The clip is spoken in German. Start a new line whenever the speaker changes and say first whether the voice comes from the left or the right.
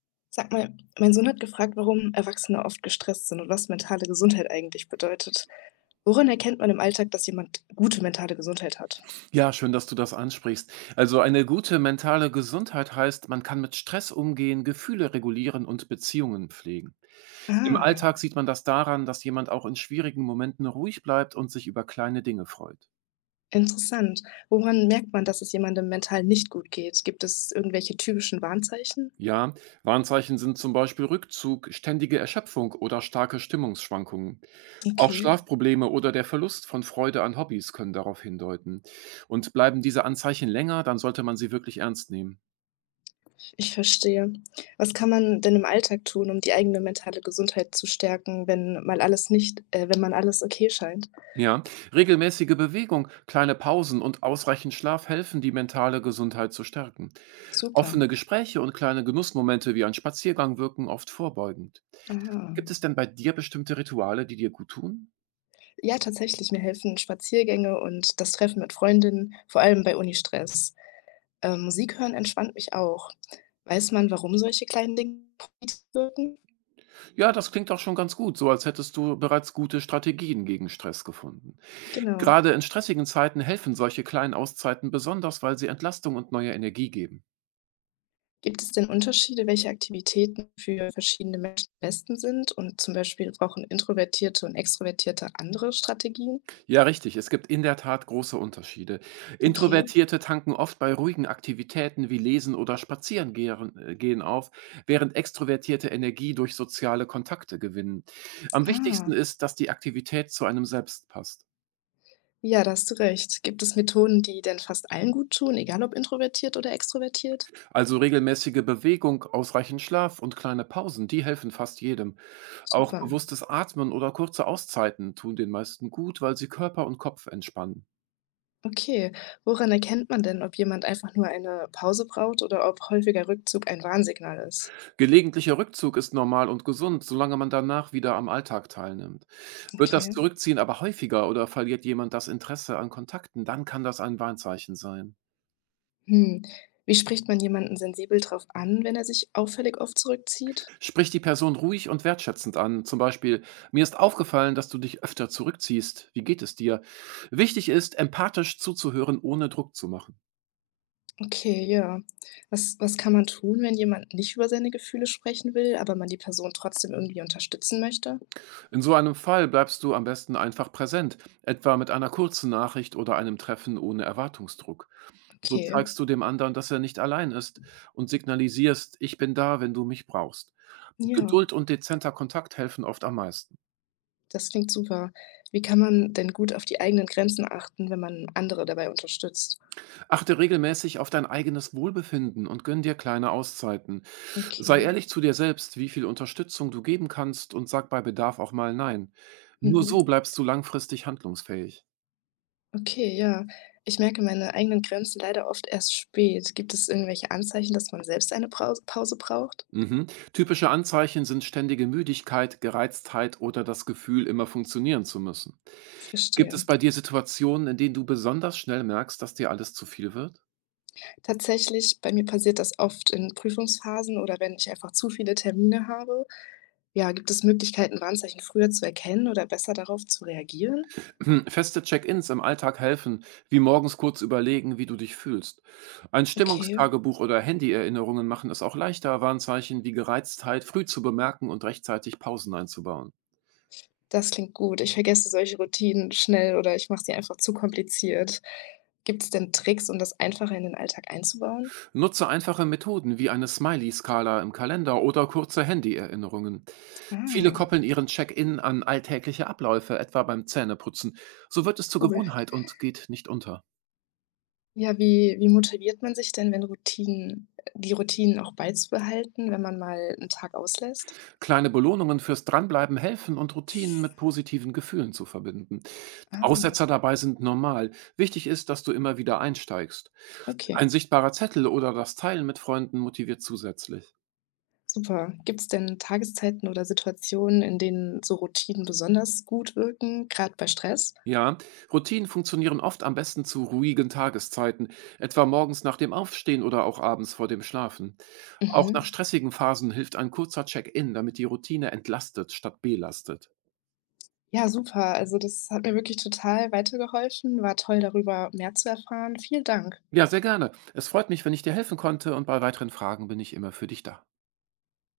left: Sag mal, mein Sohn hat gefragt, warum Erwachsene oft gestresst sind und was mentale Gesundheit eigentlich bedeutet. Woran erkennt man im Alltag, dass jemand gute mentale Gesundheit hat?
right: Ja, schön, dass du das ansprichst. Also eine gute mentale Gesundheit heißt, man kann mit Stress umgehen, Gefühle regulieren und Beziehungen pflegen. Im
left: Ah,
right: Alltag sieht man das daran, dass jemand auch in schwierigen Momenten ruhig bleibt und sich über kleine Dinge freut.
left: interessant. Woran merkt man, dass es jemandem mental nicht gut geht? Gibt es irgendwelche typischen Warnzeichen?
right: Ja, Warnzeichen sind zum Beispiel Rückzug, ständige Erschöpfung oder starke Stimmungsschwankungen. Auch
left: Okay,
right: Schlafprobleme oder der Verlust von Freude an Hobbys können darauf hindeuten. Und bleiben diese Anzeichen länger, dann sollte man sie wirklich ernst nehmen.
left: ich verstehe. Was kann man denn im Alltag tun, um die eigene mentale Gesundheit zu stärken, wenn man alles okay scheint?
right: Ja, regelmäßige Bewegung, kleine Pausen und ausreichend Schlaf helfen, die mentale Gesundheit zu stärken.
left: Super.
right: Offene Gespräche und kleine Genussmomente wie ein Spaziergang wirken oft vorbeugend.
left: Aha.
right: Gibt es denn bei dir bestimmte Rituale, die dir gut tun?
left: Ja, tatsächlich, mir helfen Spaziergänge und das Treffen mit Freundinnen, vor allem bei Unistress. Musik hören entspannt mich auch. Weiß man, warum solche kleinen Dinge positiv wirken?
right: Ja, das klingt auch schon ganz gut, so als hättest du bereits gute Strategien gegen Stress gefunden.
left: Genau.
right: Gerade in stressigen Zeiten helfen solche kleinen Auszeiten besonders, weil sie Entlastung und neue Energie geben.
left: Gibt es denn Unterschiede, welche Aktivitäten für verschiedene Menschen am besten sind? Und zum Beispiel brauchen Introvertierte und Extrovertierte andere Strategien?
right: Ja, richtig. Es gibt in der Tat große Unterschiede.
left: Okay.
right: Introvertierte tanken oft bei ruhigen Aktivitäten wie Lesen oder Spazieren gehen auf, während Extrovertierte Energie durch soziale Kontakte gewinnen. Am wichtigsten
left: Ah,
right: ist, dass die Aktivität zu einem selbst passt.
left: ja, da hast du recht. Gibt es Methoden, die denn fast allen gut tun, egal ob introvertiert oder extrovertiert?
right: Also regelmäßige Bewegung, ausreichend Schlaf und kleine Pausen, die helfen fast jedem. Auch
left: Super.
right: bewusstes Atmen oder kurze Auszeiten tun den meisten gut, weil sie Körper und Kopf entspannen.
left: Okay, woran erkennt man denn, ob jemand einfach nur eine Pause braucht oder ob häufiger Rückzug ein Warnsignal ist?
right: Gelegentlicher Rückzug ist normal und gesund, solange man danach wieder am Alltag teilnimmt. Wird das
left: Okay.
right: Zurückziehen aber häufiger oder verliert jemand das Interesse an Kontakten, dann kann das ein Warnzeichen sein.
left: Hm. Wie spricht man jemanden sensibel drauf an, wenn er sich auffällig oft zurückzieht?
right: Sprich die Person ruhig und wertschätzend an, zum Beispiel, mir ist aufgefallen, dass du dich öfter zurückziehst, wie geht es dir? Wichtig ist, empathisch zuzuhören, ohne Druck zu machen.
left: Okay, ja. Was kann man tun, wenn jemand nicht über seine Gefühle sprechen will, aber man die Person trotzdem irgendwie unterstützen möchte?
right: In so einem Fall bleibst du am besten einfach präsent, etwa mit einer kurzen Nachricht oder einem Treffen ohne Erwartungsdruck. So
left: Okay,
right: zeigst du dem anderen, dass er nicht allein ist und signalisierst: „Ich bin da, wenn du mich brauchst.“
left: ja,
right: Geduld und dezenter Kontakt helfen oft am meisten.
left: das klingt super. Wie kann man denn gut auf die eigenen Grenzen achten, wenn man andere dabei unterstützt?
right: Achte regelmäßig auf dein eigenes Wohlbefinden und gönn dir kleine Auszeiten. Sei
left: Okay.
right: ehrlich zu dir selbst, wie viel Unterstützung du geben kannst und sag bei Bedarf auch mal „Nein“. Nur so
left: Mhm.
right: bleibst du langfristig handlungsfähig.
left: Okay, ja. Ich merke meine eigenen Grenzen leider oft erst spät. Gibt es irgendwelche Anzeichen, dass man selbst eine Brause Pause braucht?
right: Mhm. Typische Anzeichen sind ständige Müdigkeit, Gereiztheit oder das Gefühl, immer funktionieren zu müssen. Gibt es
left: Verstehe.
right: bei dir Situationen, in denen du besonders schnell merkst, dass dir alles zu viel wird?
left: Tatsächlich, bei mir passiert das oft in Prüfungsphasen oder wenn ich einfach zu viele Termine habe. Ja, gibt es Möglichkeiten, Warnzeichen früher zu erkennen oder besser darauf zu reagieren?
right: Hm, feste Check-ins im Alltag helfen, wie morgens kurz überlegen, wie du dich fühlst. Ein
left: Okay,
right: Stimmungstagebuch oder Handy-Erinnerungen machen es auch leichter, Warnzeichen wie Gereiztheit früh zu bemerken und rechtzeitig Pausen einzubauen.
left: das klingt gut. Ich vergesse solche Routinen schnell oder ich mache sie einfach zu kompliziert. Gibt es denn Tricks, um das einfacher in den Alltag einzubauen?
right: Nutze einfache Methoden wie eine Smiley-Skala im Kalender oder kurze Handy-Erinnerungen. Viele
left: Ah,
right: koppeln ihren Check-in an alltägliche Abläufe, etwa beim Zähneputzen. So wird es zur
left: cool.
right: Gewohnheit und geht nicht unter.
left: Ja, wie motiviert man sich denn, wenn Routinen die Routinen auch beizubehalten, wenn man mal einen Tag auslässt?
right: Kleine Belohnungen fürs Dranbleiben helfen und Routinen mit positiven Gefühlen zu verbinden.
left: Ah,
right: Aussetzer dabei sind normal. Wichtig ist, dass du immer wieder einsteigst.
left: okay,
right: Ein sichtbarer Zettel oder das Teilen mit Freunden motiviert zusätzlich.
left: super. Gibt es denn Tageszeiten oder Situationen, in denen so Routinen besonders gut wirken, gerade bei Stress?
right: Ja, Routinen funktionieren oft am besten zu ruhigen Tageszeiten, etwa morgens nach dem Aufstehen oder auch abends vor dem Schlafen. Auch nach
left: Mhm.
right: stressigen Phasen hilft ein kurzer Check-in, damit die Routine entlastet statt belastet.
left: Ja, super. Also, das hat mir wirklich total weitergeholfen. War toll, darüber mehr zu erfahren. Vielen Dank.
right: Ja, sehr gerne. Es freut mich, wenn ich dir helfen konnte und bei weiteren Fragen bin ich immer für dich da.